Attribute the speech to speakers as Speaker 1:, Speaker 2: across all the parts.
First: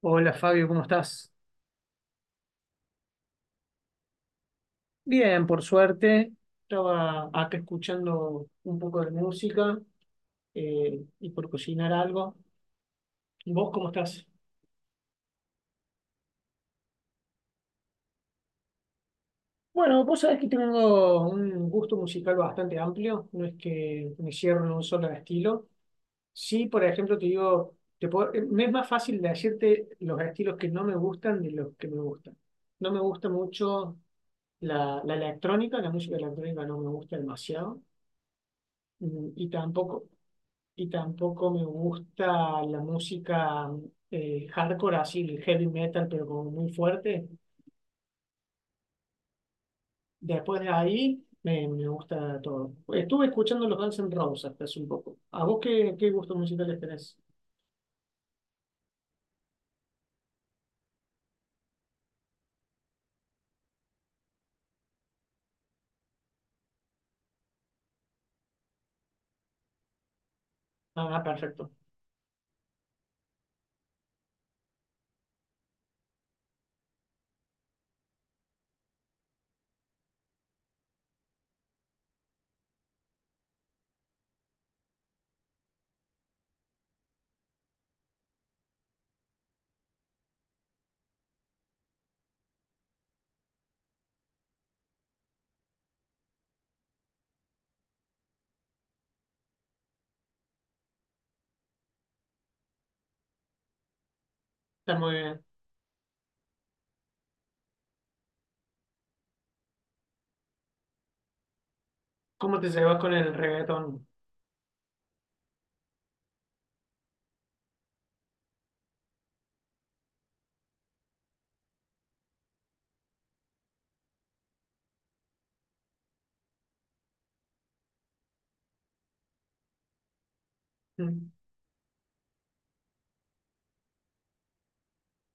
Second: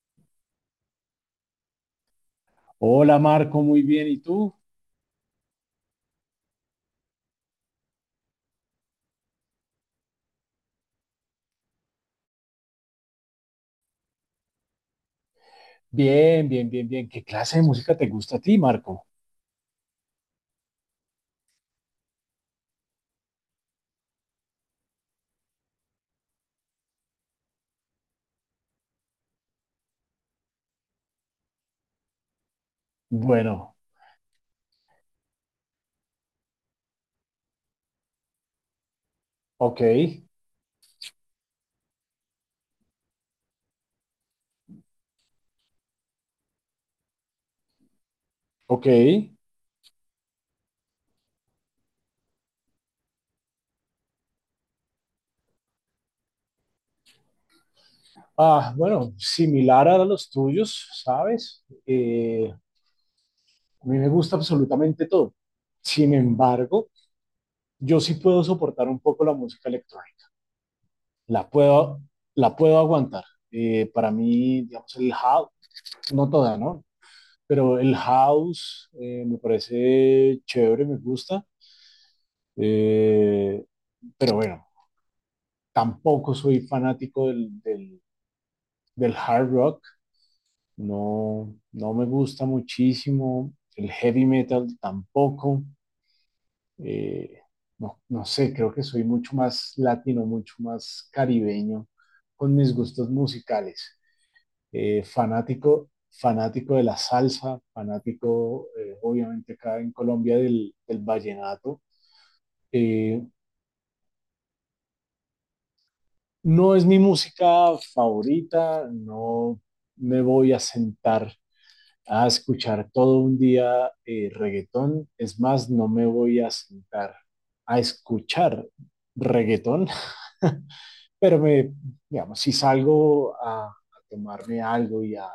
Speaker 1: Hola Fabio, ¿cómo estás?
Speaker 2: Hola Marco, muy bien. ¿Y tú?
Speaker 1: Bien, por suerte. Estaba acá escuchando un poco de música, y por cocinar algo. ¿Vos cómo estás?
Speaker 2: Bien, bien, bien, bien. ¿Qué clase de música te gusta a ti, Marco?
Speaker 1: Bueno, vos sabés que tengo un gusto musical bastante amplio, no es que me cierro en un solo estilo. Sí, por ejemplo, te digo, me es más fácil decirte los estilos que no me gustan de los que me gustan. No me gusta
Speaker 2: Bueno,
Speaker 1: mucho la electrónica, la música electrónica no me gusta demasiado. Mm, y
Speaker 2: ok,
Speaker 1: tampoco, y tampoco me gusta la música hardcore, así el heavy metal, pero como muy fuerte.
Speaker 2: ok.
Speaker 1: Después de ahí me gusta todo. Estuve escuchando los Guns N' Roses hasta hace un poco. ¿A vos qué gustos musicales tenés?
Speaker 2: Ah, bueno, similar a los tuyos, ¿sabes? A mí me gusta absolutamente todo. Sin embargo, yo sí puedo soportar un poco la música electrónica.
Speaker 1: Ah,
Speaker 2: La
Speaker 1: perfecto.
Speaker 2: puedo, la puedo aguantar. Para mí, digamos, el house, no toda, ¿no? Pero el house me parece chévere, me gusta. Eh, pero bueno, tampoco soy fanático del hard rock, no, no me gusta muchísimo, el heavy metal tampoco, eh, no, no sé, creo que soy mucho más latino, mucho más caribeño con mis gustos musicales,
Speaker 1: Está muy bien.
Speaker 2: fanático, fanático de la salsa, fanático obviamente acá en Colombia del vallenato.
Speaker 1: ¿Cómo te llevas con
Speaker 2: Eh,
Speaker 1: el reggaetón?
Speaker 2: No es mi música favorita, no me voy a sentar a escuchar todo un día reggaetón, es más, no me voy a sentar a escuchar reggaetón,
Speaker 1: Mm.
Speaker 2: pero me, digamos, si salgo a tomarme algo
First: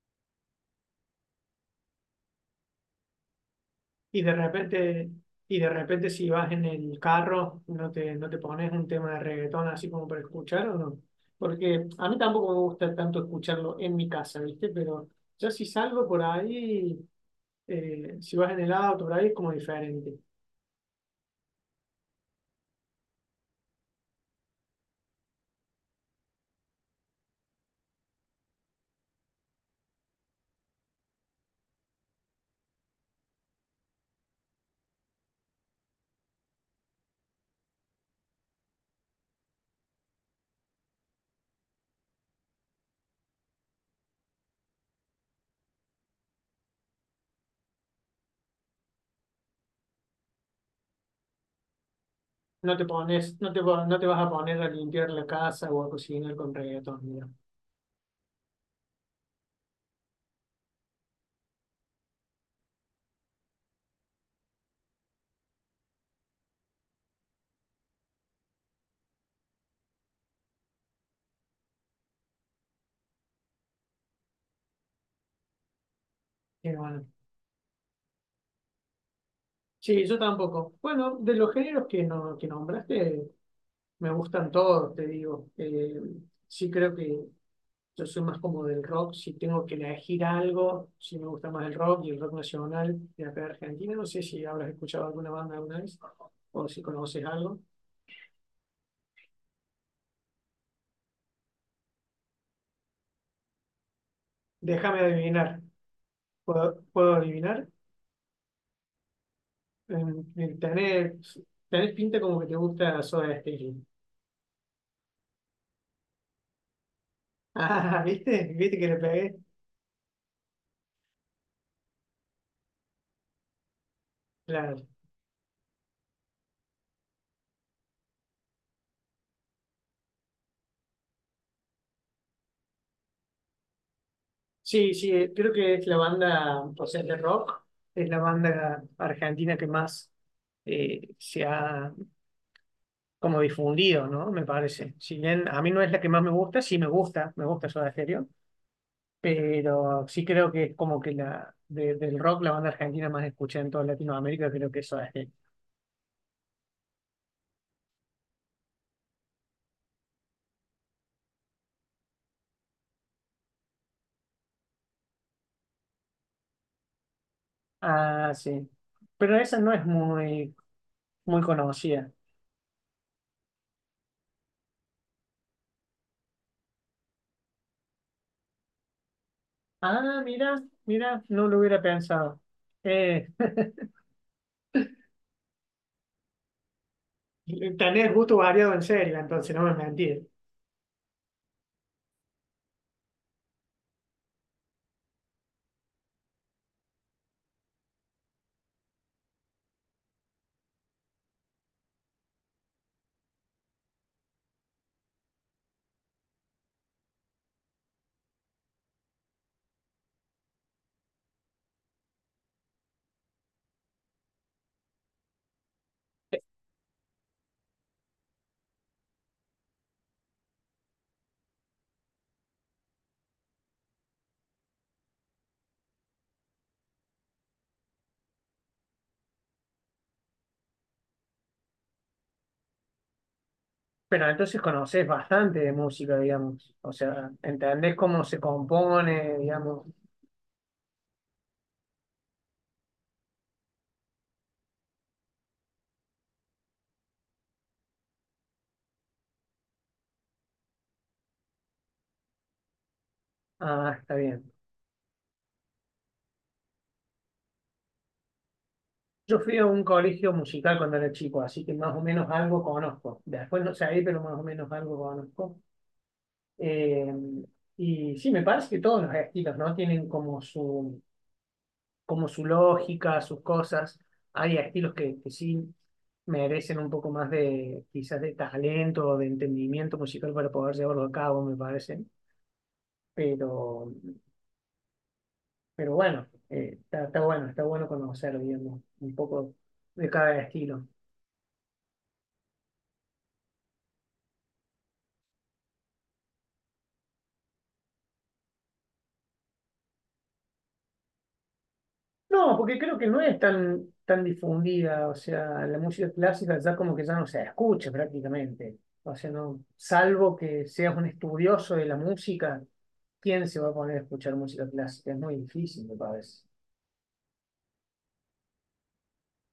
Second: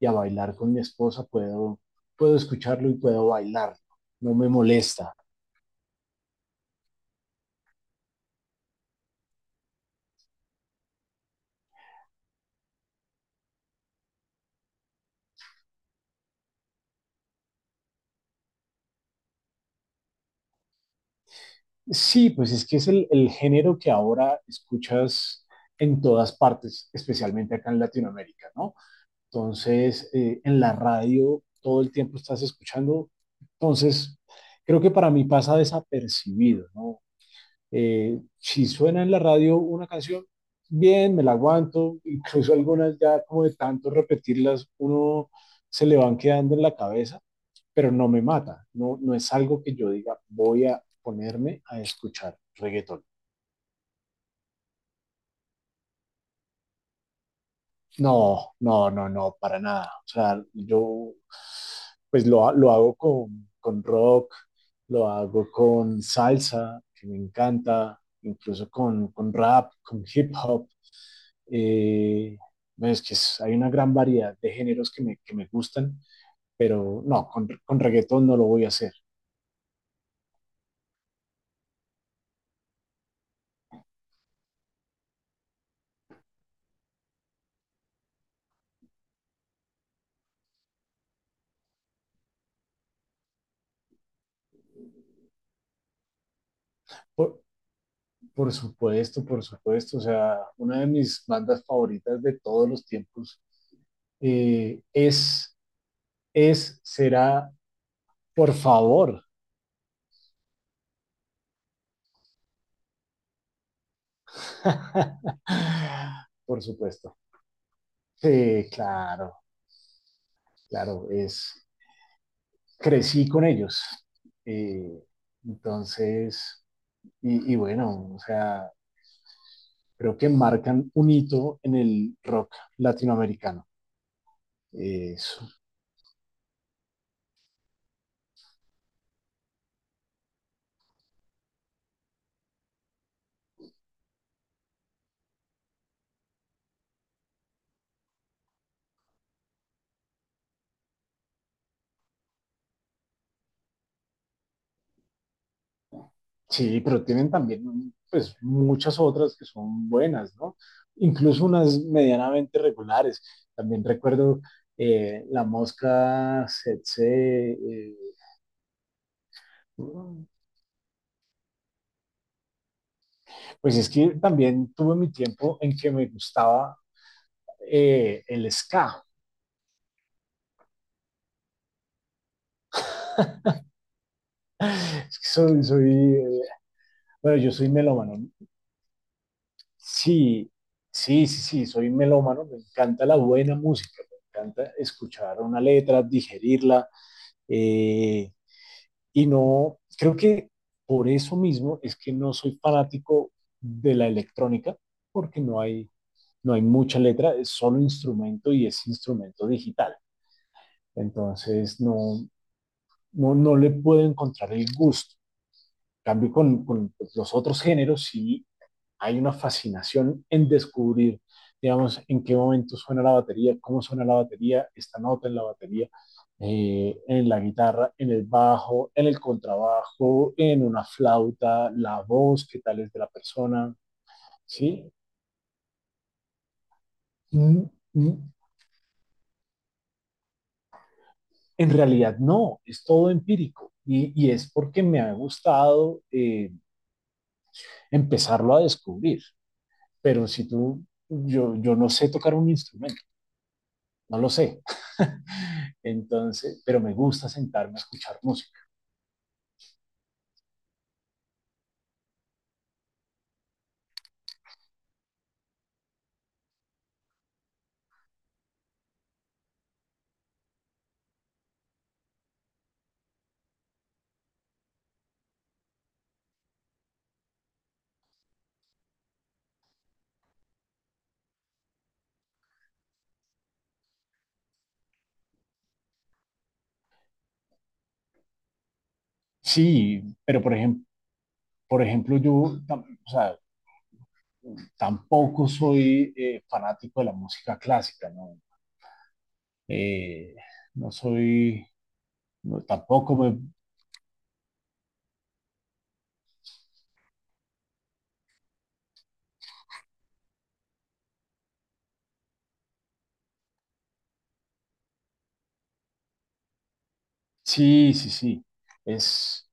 Speaker 2: y a bailar con mi esposa, puedo, puedo escucharlo y puedo bailar,
Speaker 1: Y de
Speaker 2: no me
Speaker 1: repente,
Speaker 2: molesta.
Speaker 1: y de repente si vas en el carro, no te pones un tema de reggaetón así como para escuchar o no. Porque a mí tampoco me gusta tanto escucharlo en mi casa, ¿viste? Pero yo si salgo por ahí, si vas en el auto por ahí es como diferente.
Speaker 2: Sí, pues es que es el género que ahora escuchas en todas partes, especialmente acá en Latinoamérica, ¿no? Entonces, en la radio todo el tiempo estás escuchando. Entonces, creo que para mí pasa desapercibido, ¿no? Si suena en la radio una canción, bien, me la aguanto, incluso algunas ya como de tanto repetirlas, uno se le van quedando en la cabeza, pero no me mata, no, no es algo que yo diga voy a ponerme a escuchar
Speaker 1: No te
Speaker 2: reggaetón.
Speaker 1: pones, no te vas a poner a limpiar la casa o a cocinar con reggaetón, mira.
Speaker 2: No, no, no, no, para nada. O sea, yo pues lo hago con rock, lo hago con salsa, que me encanta, incluso con rap, con hip hop. Eh, no, es que es, hay una gran variedad de géneros que me gustan,
Speaker 1: Qué
Speaker 2: pero
Speaker 1: bueno.
Speaker 2: no, con reggaetón no lo voy a hacer.
Speaker 1: Sí, yo tampoco. Bueno, de los géneros que, no, que nombraste, me gustan todos, te digo. Sí creo que yo soy más como del rock. Si tengo que elegir algo, sí me gusta más el rock y el rock nacional de acá de Argentina. No sé si habrás escuchado alguna banda alguna vez o si conoces algo.
Speaker 2: Por supuesto, por supuesto. O sea, una de mis bandas favoritas de todos los tiempos eh,
Speaker 1: Déjame
Speaker 2: es,
Speaker 1: adivinar.
Speaker 2: es,
Speaker 1: ¿Puedo
Speaker 2: será,
Speaker 1: adivinar?
Speaker 2: por favor.
Speaker 1: Eh, tenés, tenés pinta como que te gusta Soda Stereo.
Speaker 2: Por supuesto.
Speaker 1: Ah, ¿viste?
Speaker 2: Sí
Speaker 1: ¿Viste que le pegué?
Speaker 2: claro, claro, es, crecí con ellos.
Speaker 1: Claro.
Speaker 2: Eh, entonces, y, bueno, o sea, creo que marcan un hito en el rock latinoamericano.
Speaker 1: Sí, sí,
Speaker 2: Es
Speaker 1: creo que es la banda, o sea, de rock, es la banda argentina que más se ha como difundido, ¿no? Me parece. Si bien a mí no es la que más me gusta, sí me gusta Soda Stereo, pero sí creo que es como que del rock, la banda argentina más escuchada en toda Latinoamérica, creo que es Soda Stereo.
Speaker 2: sí, pero tienen también pues muchas otras que son buenas, ¿no? Incluso unas medianamente regulares. También recuerdo La Mosca, Setse,
Speaker 1: Ah, sí. Pero esa no es muy conocida.
Speaker 2: pues es que también tuve mi tiempo en que me gustaba el ska.
Speaker 1: Ah, mira, no lo hubiera pensado. Eh,
Speaker 2: Es que bueno, yo soy
Speaker 1: tenés
Speaker 2: melómano.
Speaker 1: gusto variado en serio, entonces no me mentí.
Speaker 2: Sí, sí, sí, sí, soy melómano. Me encanta la buena música, me encanta escuchar una letra, digerirla. eh, Y no, creo que por eso mismo es que no soy fanático de la electrónica, porque no hay, no hay mucha letra, es solo instrumento y es instrumento digital. Entonces no, no, no le puedo encontrar el gusto. En cambio con los otros géneros sí hay una fascinación en descubrir, digamos, en qué momento suena la batería, cómo suena la batería, esta nota en la batería, en la guitarra, en el bajo, en el contrabajo, en una flauta, la voz, qué tal es de la persona,
Speaker 1: Pero entonces
Speaker 2: ¿sí?
Speaker 1: conoces bastante de música, digamos. O sea,
Speaker 2: Mm,
Speaker 1: entendés
Speaker 2: mm,
Speaker 1: cómo se compone, digamos.
Speaker 2: en realidad no, es todo empírico y es porque me ha gustado empezarlo a descubrir, pero si tú, yo no sé tocar un instrumento,
Speaker 1: Ah, está
Speaker 2: no lo
Speaker 1: bien.
Speaker 2: sé. Entonces, pero me gusta sentarme a escuchar música.
Speaker 1: Yo fui a un colegio musical cuando era chico, así que más o menos algo conozco. Después no sé ahí, pero más o menos algo conozco. Eh, y sí, me parece que todos los estilos, ¿no? Tienen como como su lógica, sus cosas. Hay estilos que sí merecen un poco más de, quizás de talento o de entendimiento musical para poder llevarlo a cabo, me parece, pero Pero bueno, está, está bueno conocer, digamos, un poco de
Speaker 2: Sí,
Speaker 1: cada
Speaker 2: pero
Speaker 1: estilo.
Speaker 2: por ejemplo, yo tam- o sea, tampoco soy fanático de la música clásica, ¿no? Eh, no soy,
Speaker 1: No,
Speaker 2: no,
Speaker 1: porque creo que
Speaker 2: tampoco
Speaker 1: no
Speaker 2: me...
Speaker 1: es tan difundida, o sea, la música clásica ya como que ya no se escucha prácticamente. O sea, no, salvo que seas un estudioso de la música, ¿quién se va a poner a escuchar música clásica? Es muy difícil, me parece.
Speaker 2: Sí, sí, sí. Es,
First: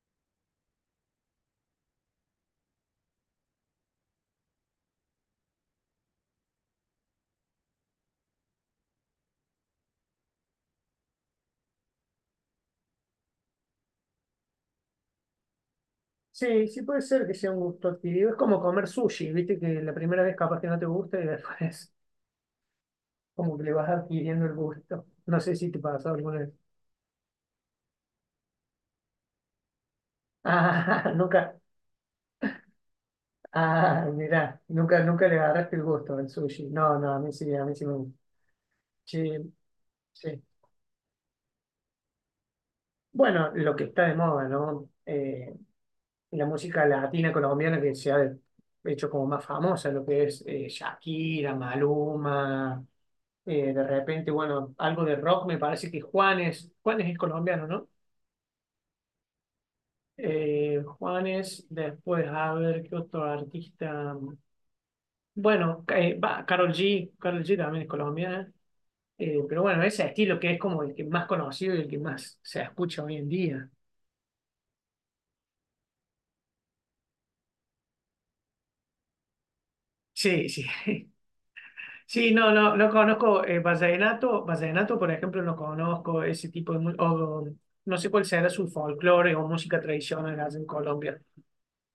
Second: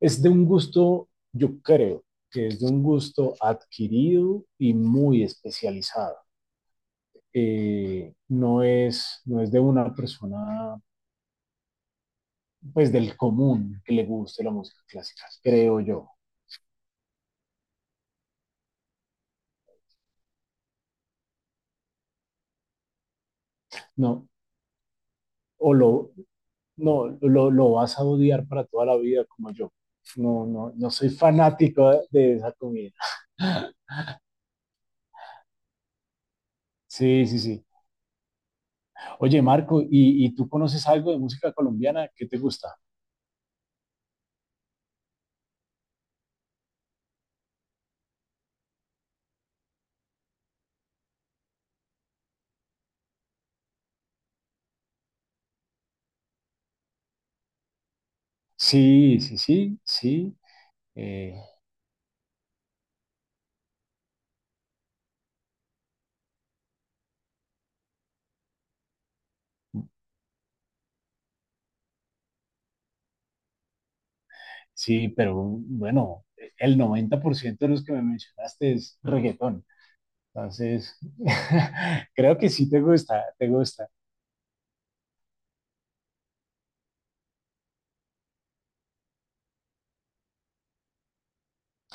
Speaker 2: es de un gusto, yo creo que es de un gusto adquirido y muy especializado. No es, no es de una persona pues del común que le guste la música clásica, creo yo.
Speaker 1: Sí, sí puede ser que sea un gusto adquirido. Es como comer sushi, viste que la primera vez capaz que no te gusta y después como que le vas
Speaker 2: No,
Speaker 1: adquiriendo el gusto. No sé si
Speaker 2: o
Speaker 1: te pasó
Speaker 2: lo,
Speaker 1: alguna vez.
Speaker 2: no, lo vas a odiar para toda la vida como yo. No, no, no soy
Speaker 1: Ah, nunca,
Speaker 2: fanático de esa comida.
Speaker 1: ah, mira, nunca, nunca le agarraste el gusto al sushi. No, no,
Speaker 2: Sí, sí,
Speaker 1: a
Speaker 2: sí.
Speaker 1: mí sí me gusta.
Speaker 2: Oye,
Speaker 1: Sí,
Speaker 2: Marco, y
Speaker 1: sí.
Speaker 2: tú conoces algo de música colombiana? ¿Qué te gusta?
Speaker 1: Bueno, lo que está de moda, ¿no? La música latina colombiana que se ha hecho como más famosa, lo que es Shakira, Maluma, de repente, bueno, algo de rock, me parece que Juanes, Juanes es colombiano, ¿no?
Speaker 2: Sí, sí, sí, sí. eh,
Speaker 1: Juanes, después, a ver, ¿qué otro artista? Bueno, va, Karol G, Karol G también es colombiana. Pero bueno, ese estilo que es como el que más conocido y el que más se escucha hoy en día.
Speaker 2: sí, pero bueno, el 90% de los que me mencionaste es reggaetón.
Speaker 1: Sí, sí.
Speaker 2: Entonces,
Speaker 1: Sí,
Speaker 2: creo que
Speaker 1: no,
Speaker 2: sí
Speaker 1: no,
Speaker 2: te
Speaker 1: no
Speaker 2: gusta,
Speaker 1: conozco
Speaker 2: te gusta.
Speaker 1: vallenato. Vallenato, por ejemplo, no conozco ese tipo de... no sé cuál será su folclore o música tradicional allá en Colombia.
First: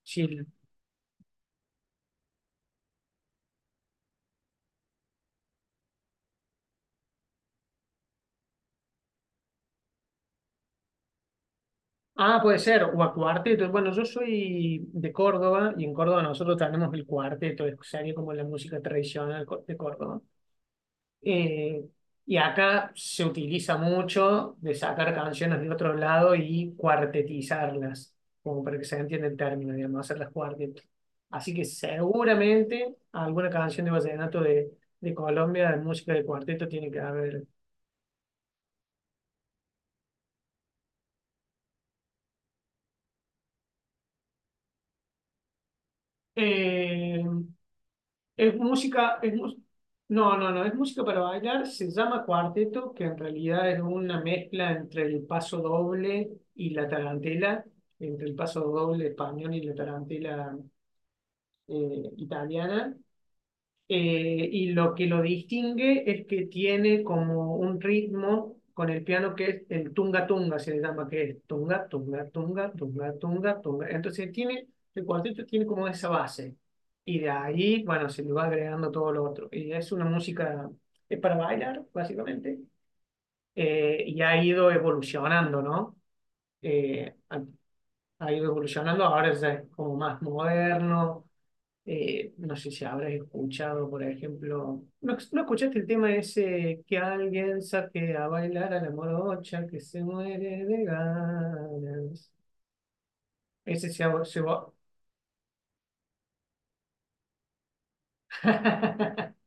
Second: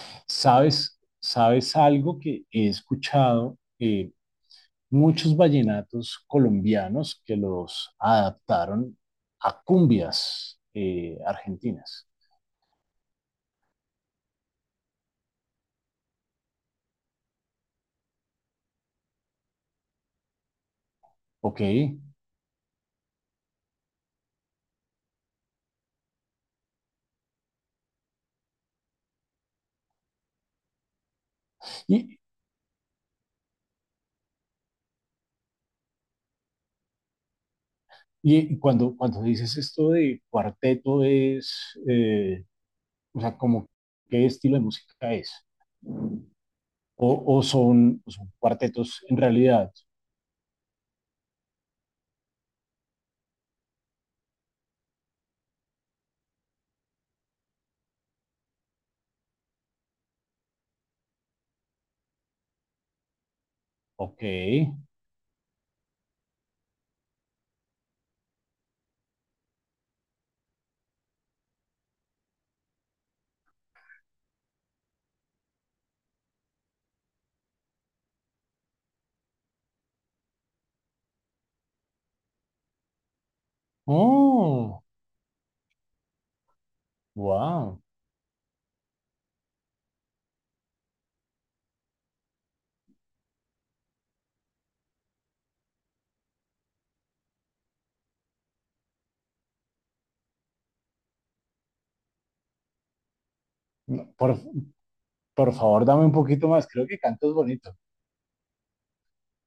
Speaker 1: Sí.
Speaker 2: ¿Sabes, sabes algo que he escuchado? Muchos vallenatos colombianos que los adaptaron a cumbias argentinas,
Speaker 1: Ah, puede ser. O a cuarteto. Bueno, yo soy de Córdoba y en Córdoba nosotros tenemos el cuarteto. Sería como la música tradicional de Córdoba.
Speaker 2: ¿ok?
Speaker 1: Eh, y acá se utiliza mucho de sacar canciones de otro lado y cuartetizarlas, como para que se entienda el término, digamos, hacerlas cuarteto. Así que
Speaker 2: Y,
Speaker 1: seguramente alguna canción de vallenato de Colombia, de música de cuarteto, tiene que haber.
Speaker 2: y cuando, cuando dices esto de cuarteto es, o sea, como qué estilo de música es,
Speaker 1: Eh,
Speaker 2: o son
Speaker 1: Es
Speaker 2: cuartetos en
Speaker 1: música, es mus-
Speaker 2: realidad,
Speaker 1: No, no, no, es música para bailar, se llama cuarteto, que en realidad es una mezcla entre el paso doble y la tarantela, entre el paso doble español y la tarantela italiana,
Speaker 2: ¿ok?
Speaker 1: y lo que lo distingue es que tiene como un ritmo con el piano que es el tunga tunga, se le llama que es tunga, tunga, tunga, tunga, tunga, tunga. Entonces tiene, el cuarteto tiene como esa base y de ahí, bueno, se le va agregando todo lo otro. Y es una música, es para bailar, básicamente, y ha ido
Speaker 2: Oh,
Speaker 1: evolucionando, ¿no? Eh, ha,
Speaker 2: wow.
Speaker 1: ha ido evolucionando, ahora es como más moderno. No sé si habrás escuchado, por ejemplo, ¿no escuchaste el tema ese que alguien saque a bailar a la morocha que se muere de ganas? Ese se va.
Speaker 2: Por,
Speaker 1: Se va.
Speaker 2: por favor, dame un poquito más, creo que cantas bonito.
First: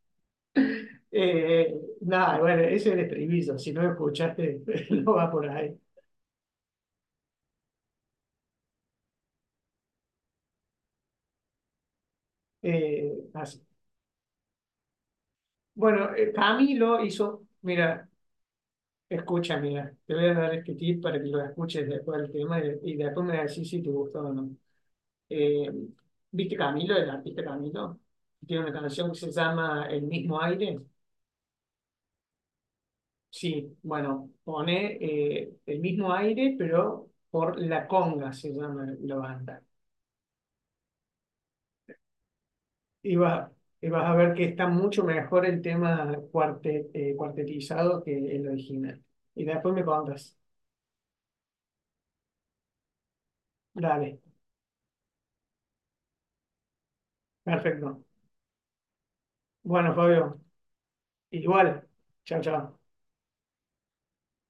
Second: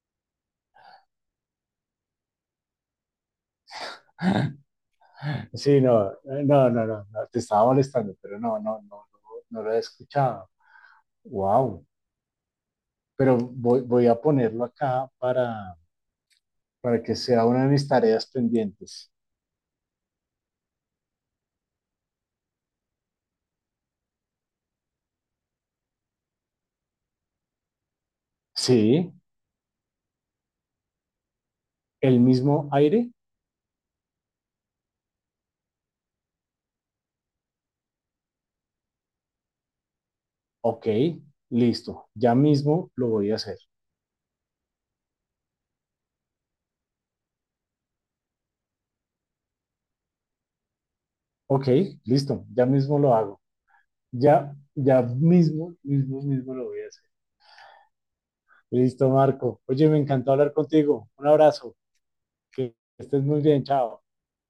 Speaker 1: Eh, Nada, bueno, ese es el estribillo. Si no lo escuchaste, no va por ahí.
Speaker 2: Sí, no, no, no, no, no, te estaba molestando, pero no, no, no, no, no lo he escuchado. Wow, pero
Speaker 1: Así.
Speaker 2: voy, voy a ponerlo acá
Speaker 1: Bueno,
Speaker 2: para
Speaker 1: Camilo
Speaker 2: que
Speaker 1: hizo,
Speaker 2: sea una de mis
Speaker 1: mira,
Speaker 2: tareas pendientes.
Speaker 1: escucha, mira, te voy a dar este tip para que lo escuches después del tema y después me decís si te gustó o no. Eh, ¿Viste Camilo, el artista Camilo? Tiene una canción
Speaker 2: Sí,
Speaker 1: que se llama El mismo aire.
Speaker 2: el mismo aire,
Speaker 1: Sí, bueno, pone el mismo aire, pero por La Conga se llama la banda.
Speaker 2: ok, listo, ya mismo lo
Speaker 1: Y,
Speaker 2: voy a
Speaker 1: va-
Speaker 2: hacer.
Speaker 1: y vas a ver que está mucho mejor el tema cuartetizado que el original. Y después me contas.
Speaker 2: Ok, listo, ya mismo lo hago.
Speaker 1: Dale,
Speaker 2: Ya, ya mismo, mismo, mismo lo voy a hacer.
Speaker 1: perfecto.
Speaker 2: Listo, Marco. Oye,
Speaker 1: Bueno,
Speaker 2: me encantó
Speaker 1: Fabio,
Speaker 2: hablar contigo. Un abrazo,
Speaker 1: igual. Chao,
Speaker 2: que
Speaker 1: chao.
Speaker 2: estés muy bien, chao.